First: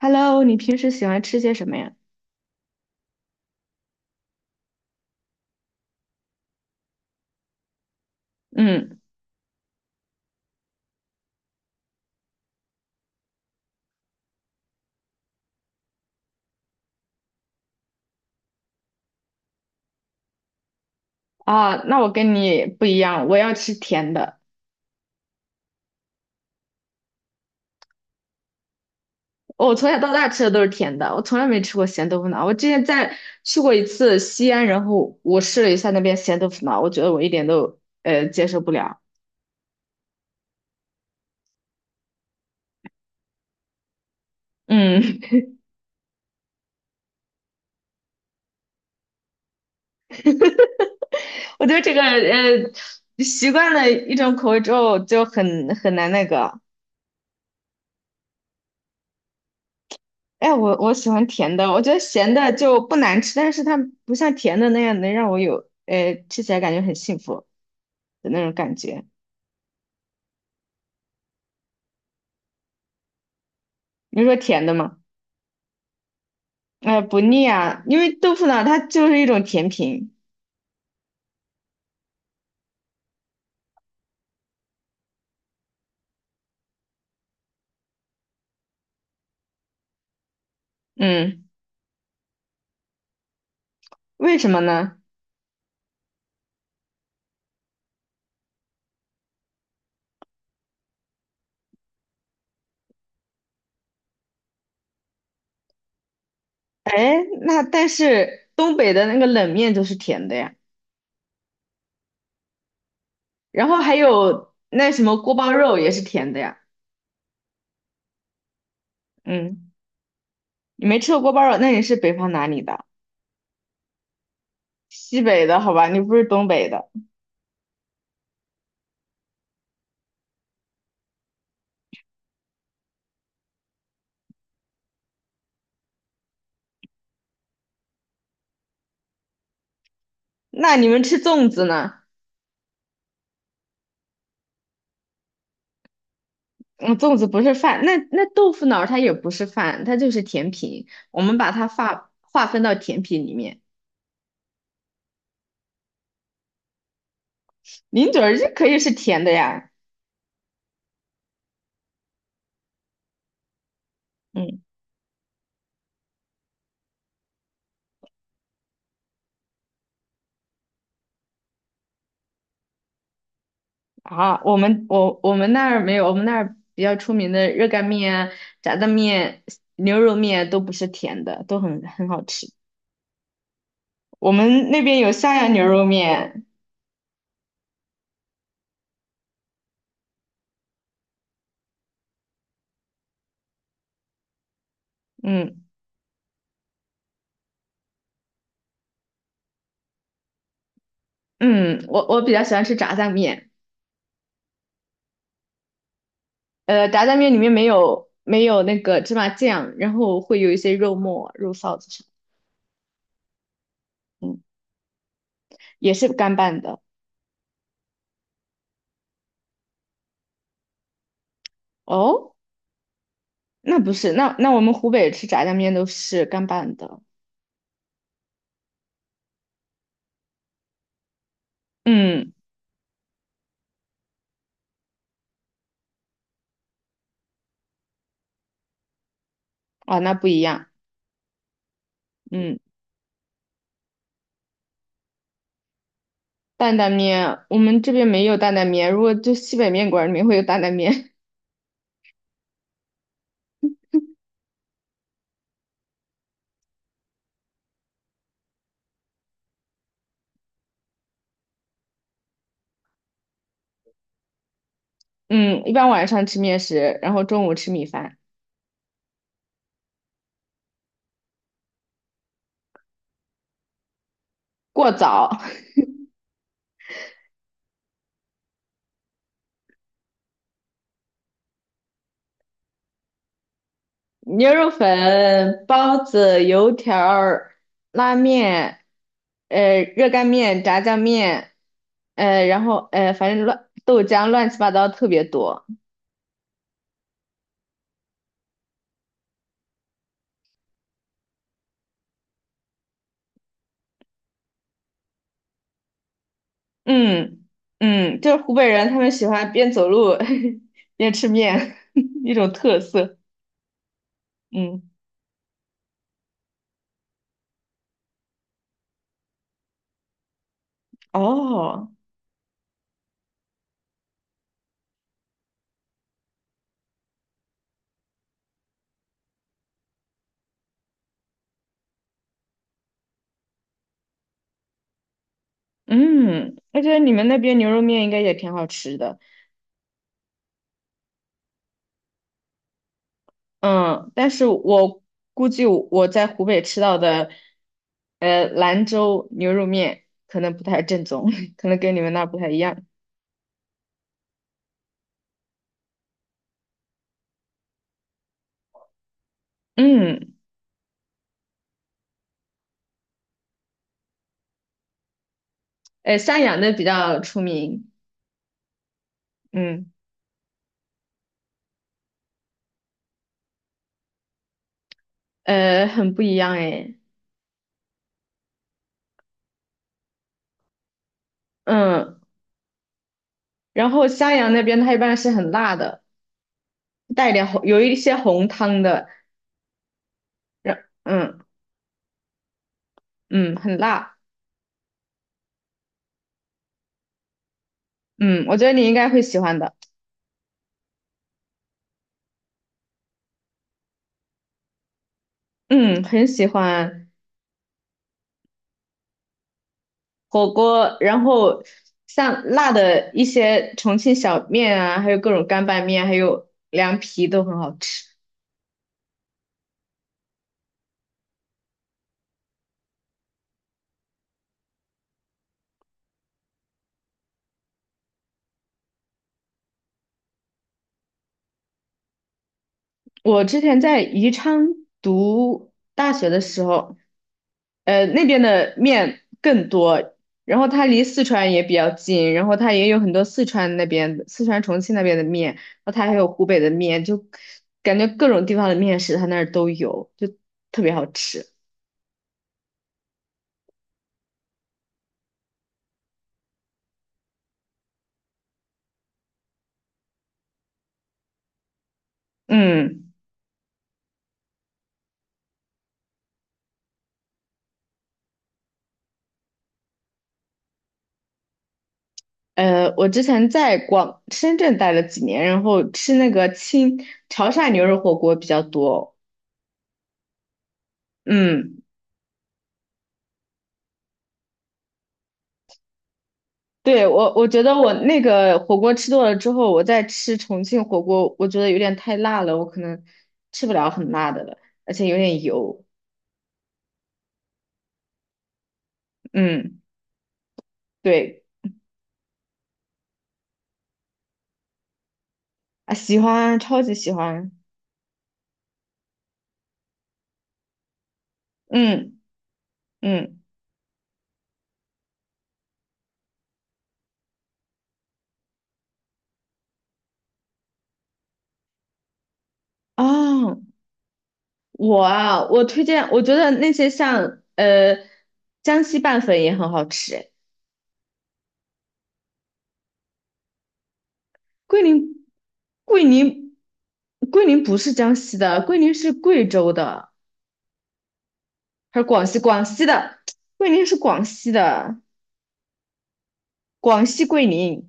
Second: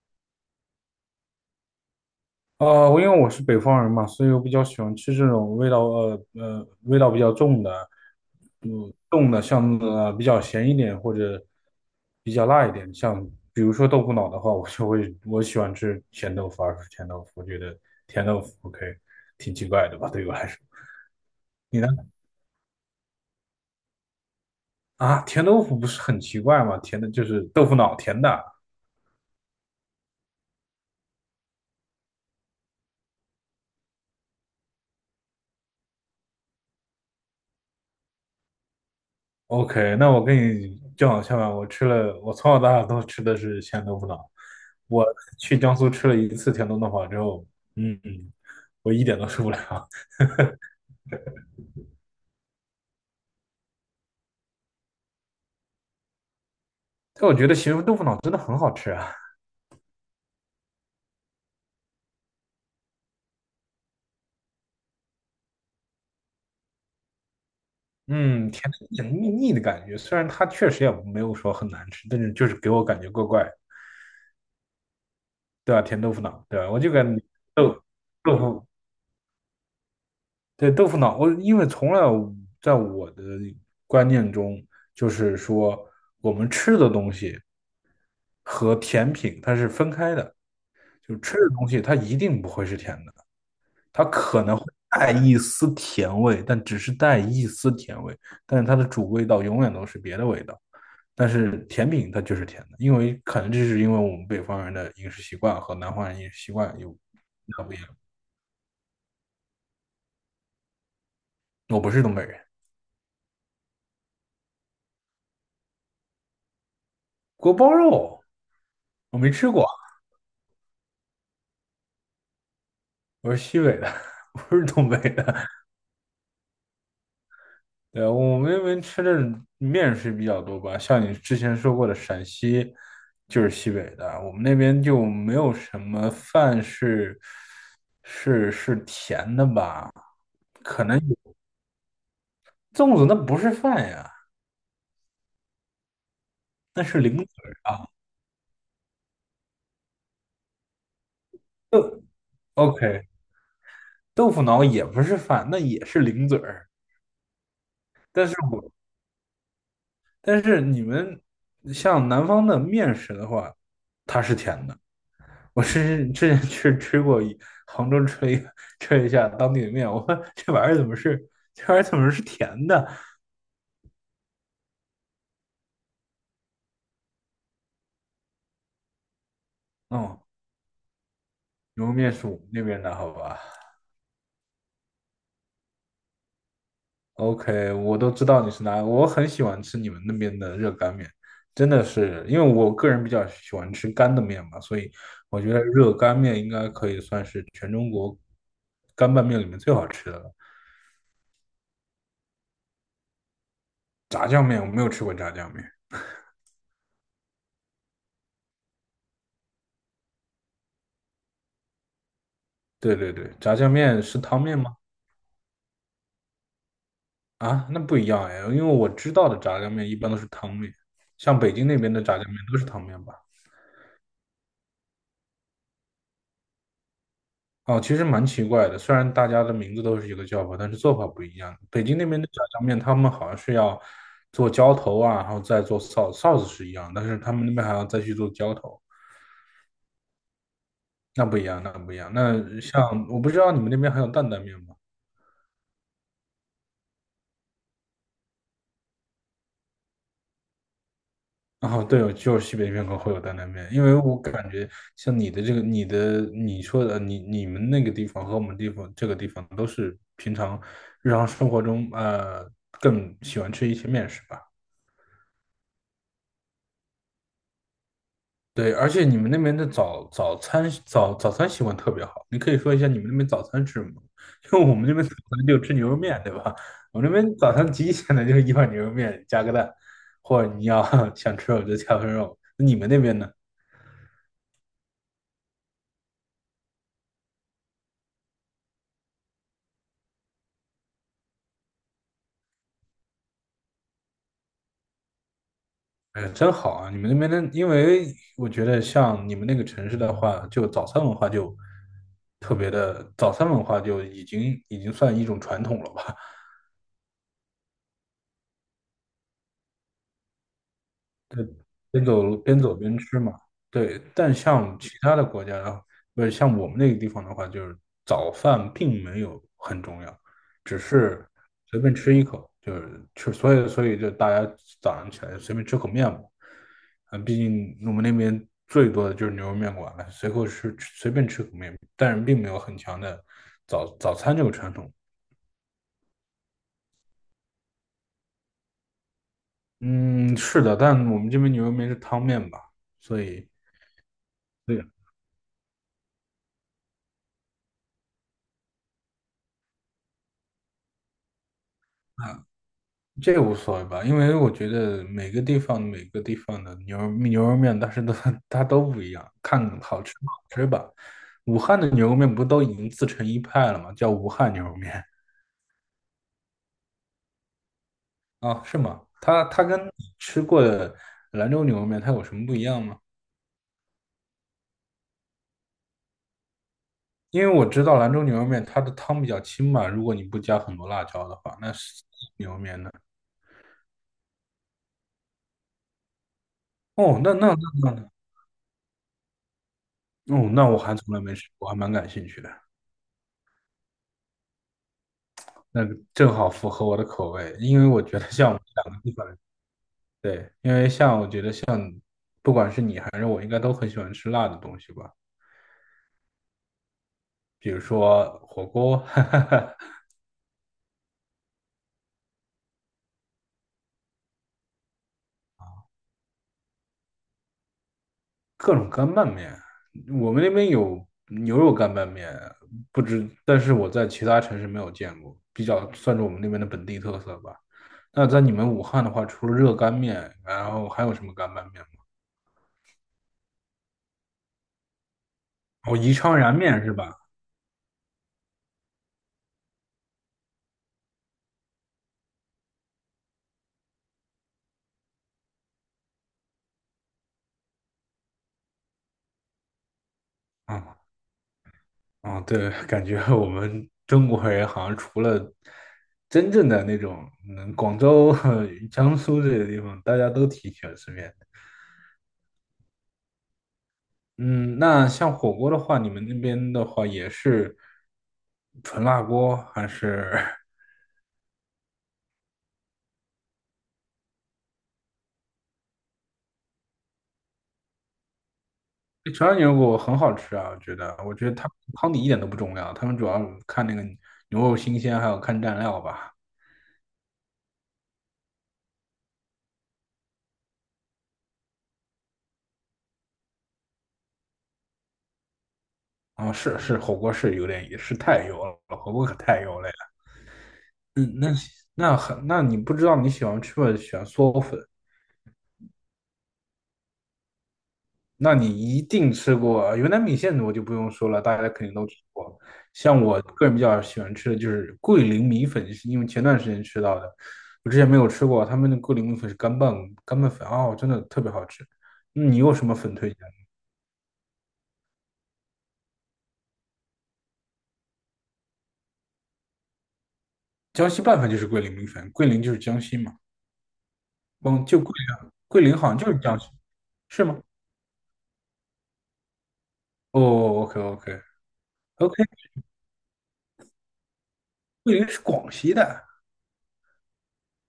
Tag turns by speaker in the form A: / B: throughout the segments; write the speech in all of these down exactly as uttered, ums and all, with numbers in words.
A: Hello，你平时喜欢吃些什么呀？
B: 呃，我因为我是北方人嘛，所以我比较喜欢吃这种味道，呃呃，味道比较重的，嗯，
A: 嗯
B: 重的像呃比较咸一点或者比较辣一点，像比如说豆腐脑的话，我就会我喜欢吃咸豆腐，而不是甜豆腐。我觉得甜豆腐 OK，挺奇怪的吧，对我来说。
A: 啊，
B: 你呢？
A: 那我跟你不一样，我要吃甜的。
B: 啊，甜豆腐不是很奇怪吗？甜的就是豆腐脑，甜的。
A: 我从小到大吃的都是甜的，我从来没吃过咸豆腐脑。我之前在去过一次西安，然后我试了一下那边咸豆腐脑，我觉得我一点都呃接受不了。
B: OK，那我跟你正好相反，我吃了，我从小到大都吃的是咸豆腐脑。我
A: 嗯。
B: 去江苏吃了一次甜豆腐脑之后，嗯嗯，我一点都受不了。
A: 我觉得这个呃习惯了一种口味之后就很很难那个。
B: 但我觉得咸州豆腐脑真的很好吃啊。
A: 哎，我我喜欢甜的，我觉得咸的就不难吃，但是它不像甜的那样能让我有呃吃起来感觉很幸福的那
B: 嗯，
A: 种
B: 甜
A: 感
B: 的有
A: 觉。
B: 点腻腻的感觉，虽然它确实也没有说很难吃，但是就是给我感觉怪怪
A: 你说甜的吗？
B: 对吧？甜豆腐脑，对吧？我就
A: 哎，
B: 感
A: 不
B: 觉
A: 腻啊，
B: 豆
A: 因为豆
B: 豆
A: 腐脑
B: 腐
A: 它就是一种甜品。
B: 对豆腐脑，我因为从来在我的观念中，就是说我们吃的东西和甜品它是分开的，就是吃
A: 嗯，
B: 的东西它一定不会是甜的。它
A: 为
B: 可
A: 什
B: 能
A: 么
B: 会
A: 呢？
B: 带一丝甜味，但只是带一丝甜味，但是它的主味道永远都是别的味道。但是甜品它就是甜的，因为可能这是因为我们北方人的饮食习惯和南方人饮食习惯有
A: 哎，那
B: 那不一样。
A: 但是东北的那个冷面就是甜的呀，
B: 我不是东北人，
A: 然后还有那什么锅包肉也是甜的呀。
B: 锅包肉我没吃过，
A: 嗯，你没吃过锅包肉，那你是北方哪里的？
B: 我是西北的，不是东北
A: 西北
B: 的。
A: 的好吧，你不是东北的。
B: 对，我们那边吃的面食比较多吧，像你之前说过的，陕西就是西北的，我们那边就没有什么饭是是是甜的吧？
A: 那
B: 可
A: 你
B: 能
A: 们吃
B: 有
A: 粽子呢？
B: 粽子那不是饭呀，那
A: 嗯，
B: 是
A: 粽
B: 零
A: 子
B: 嘴
A: 不是
B: 儿
A: 饭，
B: 啊。
A: 那那豆腐脑儿它也不是饭，它就是甜品。我们把它划划分到甜
B: OK，
A: 品里面，
B: 豆腐脑也不是饭，那也是零嘴儿。
A: 零嘴
B: 但是
A: 儿就可
B: 我。
A: 以是甜的呀。
B: 但是你们像南方的面食的话，它是
A: 嗯。
B: 甜的。我是之前去吃过一杭州吃了一个吃了一下当地的面，我说这玩意儿怎么是这玩意儿怎么是甜的？
A: 啊，我们我我们那儿没有，我们那儿比较出名的热干面啊、炸酱面、牛肉
B: 哦，
A: 面都不是甜的，都很
B: 牛肉
A: 很
B: 面
A: 好
B: 是我
A: 吃。
B: 们那边的，好吧
A: 我们那边有襄阳牛肉面，
B: ？OK，我都知道你是哪，我很喜欢吃你们那边的热干面，真的是因为我个人比较喜欢吃干的面嘛，所以我觉得
A: 嗯
B: 热干面应该可以算是全中国干拌面里面最好吃的了。
A: 嗯，我我比较喜欢吃炸酱面。
B: 炸酱面我没有吃过炸酱面。
A: 呃，炸酱面里面没有没有那个芝麻酱，然后会有一些肉末、肉臊子什
B: 对对对，炸酱面是
A: 么，
B: 汤
A: 嗯，
B: 面吗？
A: 也是干拌的。
B: 啊，那不一样哎，因为我知道的炸酱面一般都是汤面，像北京那边的炸酱
A: 哦，
B: 面都是汤面吧？
A: 那不是，那那我们湖北吃炸酱面都是干拌的，
B: 哦，其实蛮奇怪的，虽然大家的名字都是一个叫法，但是做法不一样。北京那边的
A: 嗯，
B: 炸酱面，他们好像是要做浇头啊，然后再做臊 a u c 是一样，但是他们那边还要再去做浇头，
A: 啊，那不一样，
B: 那不一样，那不一样。那
A: 嗯。
B: 像我不知道你们那边还有担担面吗？
A: 担担面，我们这边没有担担面，如果就西北面馆里面会有担担面。
B: 然后对，有就是西北面和会有担担面，因为我感觉像你的这个、你的、你说的、你你们那个地方和我们地方这个地方都是平常日常生活中呃更喜欢吃一些面食吧。
A: 嗯，一般晚上吃面食，然后中午吃米饭，
B: 对，而且你们那边的早早餐早早餐习惯特别好，你可以说一下你们那边早餐吃什么？因为我们
A: 过
B: 这边早
A: 早
B: 餐就吃牛肉面，对吧？我们那边早餐极简的就是一碗牛肉面加个蛋，或者你要 想吃肉就加份肉。那你们那边呢？
A: 牛肉粉、包子、油条儿拉面，呃，热干面、炸酱面，呃，然后呃，反正乱豆浆乱七八糟特别多。
B: 哎，真好啊！你们那边的，因为我觉得像你们那个城市的话，就早餐文化就特别的，早餐文化就已经已经算一种传统了吧？
A: 嗯嗯，就是湖北人他们喜欢边走路 边吃
B: 对，
A: 面，
B: 边走
A: 一
B: 路
A: 种
B: 边走
A: 特
B: 边
A: 色。
B: 吃嘛。对，但像
A: 嗯，
B: 其他的国家的话不是像我们那个地方的话，就是早饭并没有很重要，只是随
A: 哦。
B: 便吃一口，就是吃，所以所以就大家早上起来就随便吃口面嘛。啊，毕竟我们那边最多的就是牛肉面馆了，随后吃随便吃口面，但是并没有很强的早早餐这个传统。
A: 嗯，而且你们那边牛肉面应该也挺好吃的。
B: 嗯，是的，但我们这边牛肉面是汤面吧，所以。
A: 嗯，但是我估计我在湖北吃到的，呃，兰州牛肉面可能不太正宗，可能跟你们那儿不太一样。
B: 这个无所谓吧，因为我觉得每个地方每个地方的牛肉牛肉面，但是都 它都不一样，看好吃不
A: 嗯。
B: 好吃吧。武汉的牛肉面不都已经自成一派了吗？叫武汉牛肉面
A: 呃，襄阳的比较出名。
B: 啊，是吗？它它跟
A: 嗯。
B: 你吃过的兰州牛肉面它有什么不一样吗？
A: 呃，很不一样诶。
B: 因为我知道兰州牛肉面它的汤比较清嘛，如果你不加很多辣椒的话，那是
A: 嗯，
B: 牛肉面呢？
A: 然后襄阳那边它一般是很辣的，
B: 哦，
A: 带一
B: 那
A: 点
B: 那那
A: 红，有一
B: 那，
A: 些红汤的。
B: 哦，那我
A: 然，
B: 还从来没
A: 嗯
B: 吃过，我还蛮感兴趣的。
A: 嗯，很辣。
B: 那个正好符合我的口味，因为我觉得
A: 嗯，
B: 像我
A: 我
B: 们
A: 觉得你应
B: 两个
A: 该
B: 地
A: 会
B: 方
A: 喜欢的。
B: 对，因为像我觉得像不管是你还是我，应该都很喜欢吃辣的东西吧，
A: 嗯，很喜欢。
B: 比如说火锅，哈哈哈。
A: 火锅，然后像辣的一些重庆小面啊，还有各种干拌面，还有凉皮都很好吃。
B: 各种干拌面，我们那边有牛肉干拌面，不知，但是我在其他城市没有见过，比较算是我们那边的本地特色吧。那在你们武汉的话，除了热干面，然后还有什么干拌面吗？
A: 我之前在宜昌读
B: 哦，
A: 大
B: 宜
A: 学
B: 昌
A: 的
B: 燃
A: 时
B: 面是
A: 候，
B: 吧？
A: 呃，那边的面更多，然后它离四川也比较近，然后它也有很多四川那边四川重庆那边的面，然后它还有湖北的面，就感觉各种地方的面食它那儿都有，就特别
B: 啊、
A: 好吃。
B: 嗯，对，感觉我们中国人好像除了真正的那种，嗯，广州、江苏这些地方，大家都挺喜欢吃面的。
A: 嗯。
B: 嗯，那像火锅的话，你们那边的话也是纯辣锅还是？
A: 呃，我之前在广深圳待了几年，然后吃那个清潮汕牛肉火锅比较多。
B: 纯辣牛肉锅很好吃啊，我觉得，我觉得他
A: 嗯，
B: 汤底一点都不重要，他们主要看那个牛肉新鲜，还有看蘸料吧。
A: 对。我我觉得我那个火锅吃多了之后，我再吃重庆火锅，我觉得有点太辣了，我可能吃不了很辣的了，而且有点油。
B: 啊，是是，火锅是有点也是太油了，火锅可太
A: 嗯，
B: 油了。嗯，
A: 对
B: 那那很，那你不知道你喜欢吃不喜欢嗦粉，
A: 啊，喜欢，超级喜欢。
B: 那你一定吃过云南米线，我就不用说了，大家肯定都吃
A: 嗯
B: 过。像我
A: 嗯。
B: 个人比较喜欢吃的就是桂林米粉，是因为前段时间吃到的，我之前没有吃过，他们的桂林米粉是干拌干拌粉哦，真的特别好吃。你有什么粉推荐？
A: 啊，我啊，我推荐，我觉得那些像呃江西拌粉也很好吃。
B: 江西拌粉就是桂林米粉，桂林就是江西嘛，
A: 桂
B: 嗯，就桂
A: 林，
B: 林，桂林
A: 桂
B: 好像就是
A: 林，
B: 江西，
A: 桂
B: 是吗？
A: 林不是江西的，桂林是贵州的，
B: 哦，OK OK
A: 还是广
B: OK，
A: 西？广西的，桂林是广西的，
B: 桂林是广西的。
A: 广西桂林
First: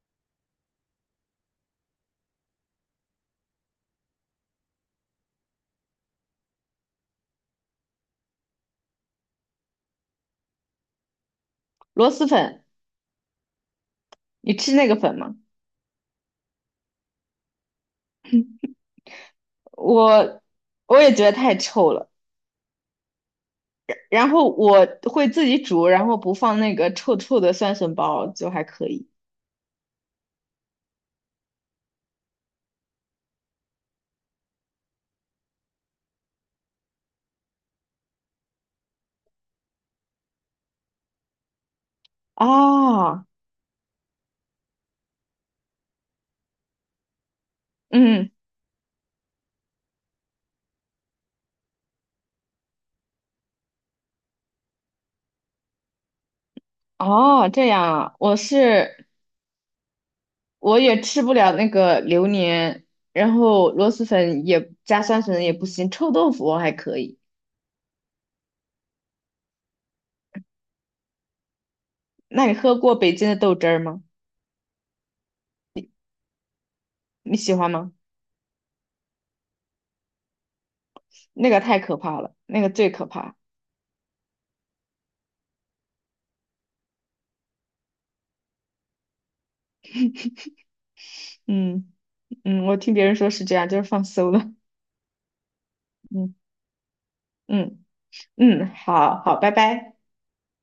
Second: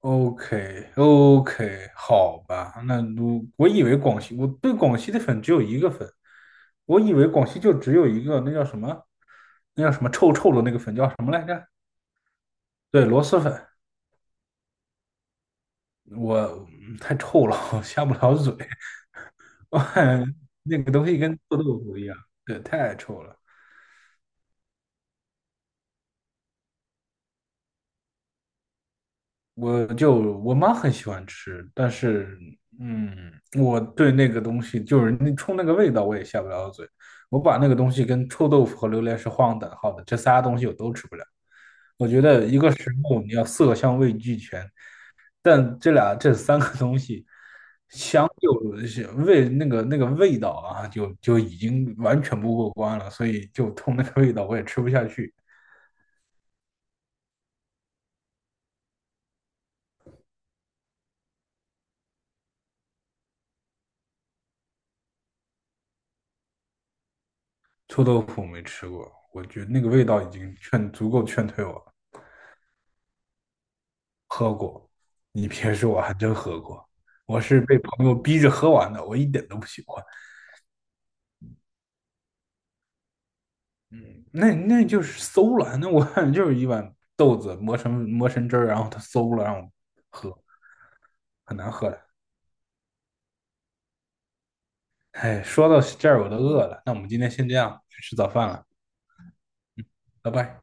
B: OK OK，好吧，那我我以为广西，我对广西的粉只有一个粉，我以为广西就只有一个，那叫什么？那叫什么臭臭的那个粉叫什么来着？
A: 螺蛳粉，
B: 对，螺蛳粉，
A: 你吃那个粉吗？
B: 我嗯太臭了，我 下不了嘴，我感觉
A: 我
B: 那个
A: 我
B: 东
A: 也
B: 西
A: 觉得
B: 跟
A: 太
B: 臭豆
A: 臭
B: 腐一
A: 了，
B: 样，对，太臭了。
A: 然后我会自己煮，然后不放那个臭臭的酸笋包，就还可以。
B: 我就我妈很喜欢吃，但是嗯，我对那个东西就是那冲那个味道我也下不了嘴。我把那个东西跟臭豆腐和榴莲是画上等号的，这仨东西我都吃不了。我觉得一个食物
A: 哦，
B: 你要色香味俱全，但这俩这三个东西
A: 嗯，
B: 就是味那个那个味道啊，就就已经完全不过关了，所以就冲那个味道我也吃不下去。
A: 哦，这样啊，我是我也吃不了那个榴莲，然后螺蛳粉也加酸笋也不行，臭豆腐我还可以。
B: 臭豆腐没吃过，我觉得那个味道已经劝足够劝退我了。
A: 那你喝过北京的豆汁儿吗？
B: 你别说，我还真喝过，
A: 你
B: 我
A: 喜
B: 是
A: 欢
B: 被
A: 吗？
B: 朋友逼着喝完的，我一点都不喜欢。
A: 那个太可怕了，那个最可怕。
B: 嗯，那那就是馊了，那我 感觉就是一碗豆子磨成磨成汁儿，然后它馊了，让我喝，很难喝
A: 嗯
B: 的。
A: 嗯，我听别人说是这样，就是放馊了。
B: 哎，说到这儿我
A: 嗯
B: 都饿了，那我们今天先这样，
A: 嗯
B: 去吃早饭了，
A: 嗯，好好，拜拜。
B: 拜拜。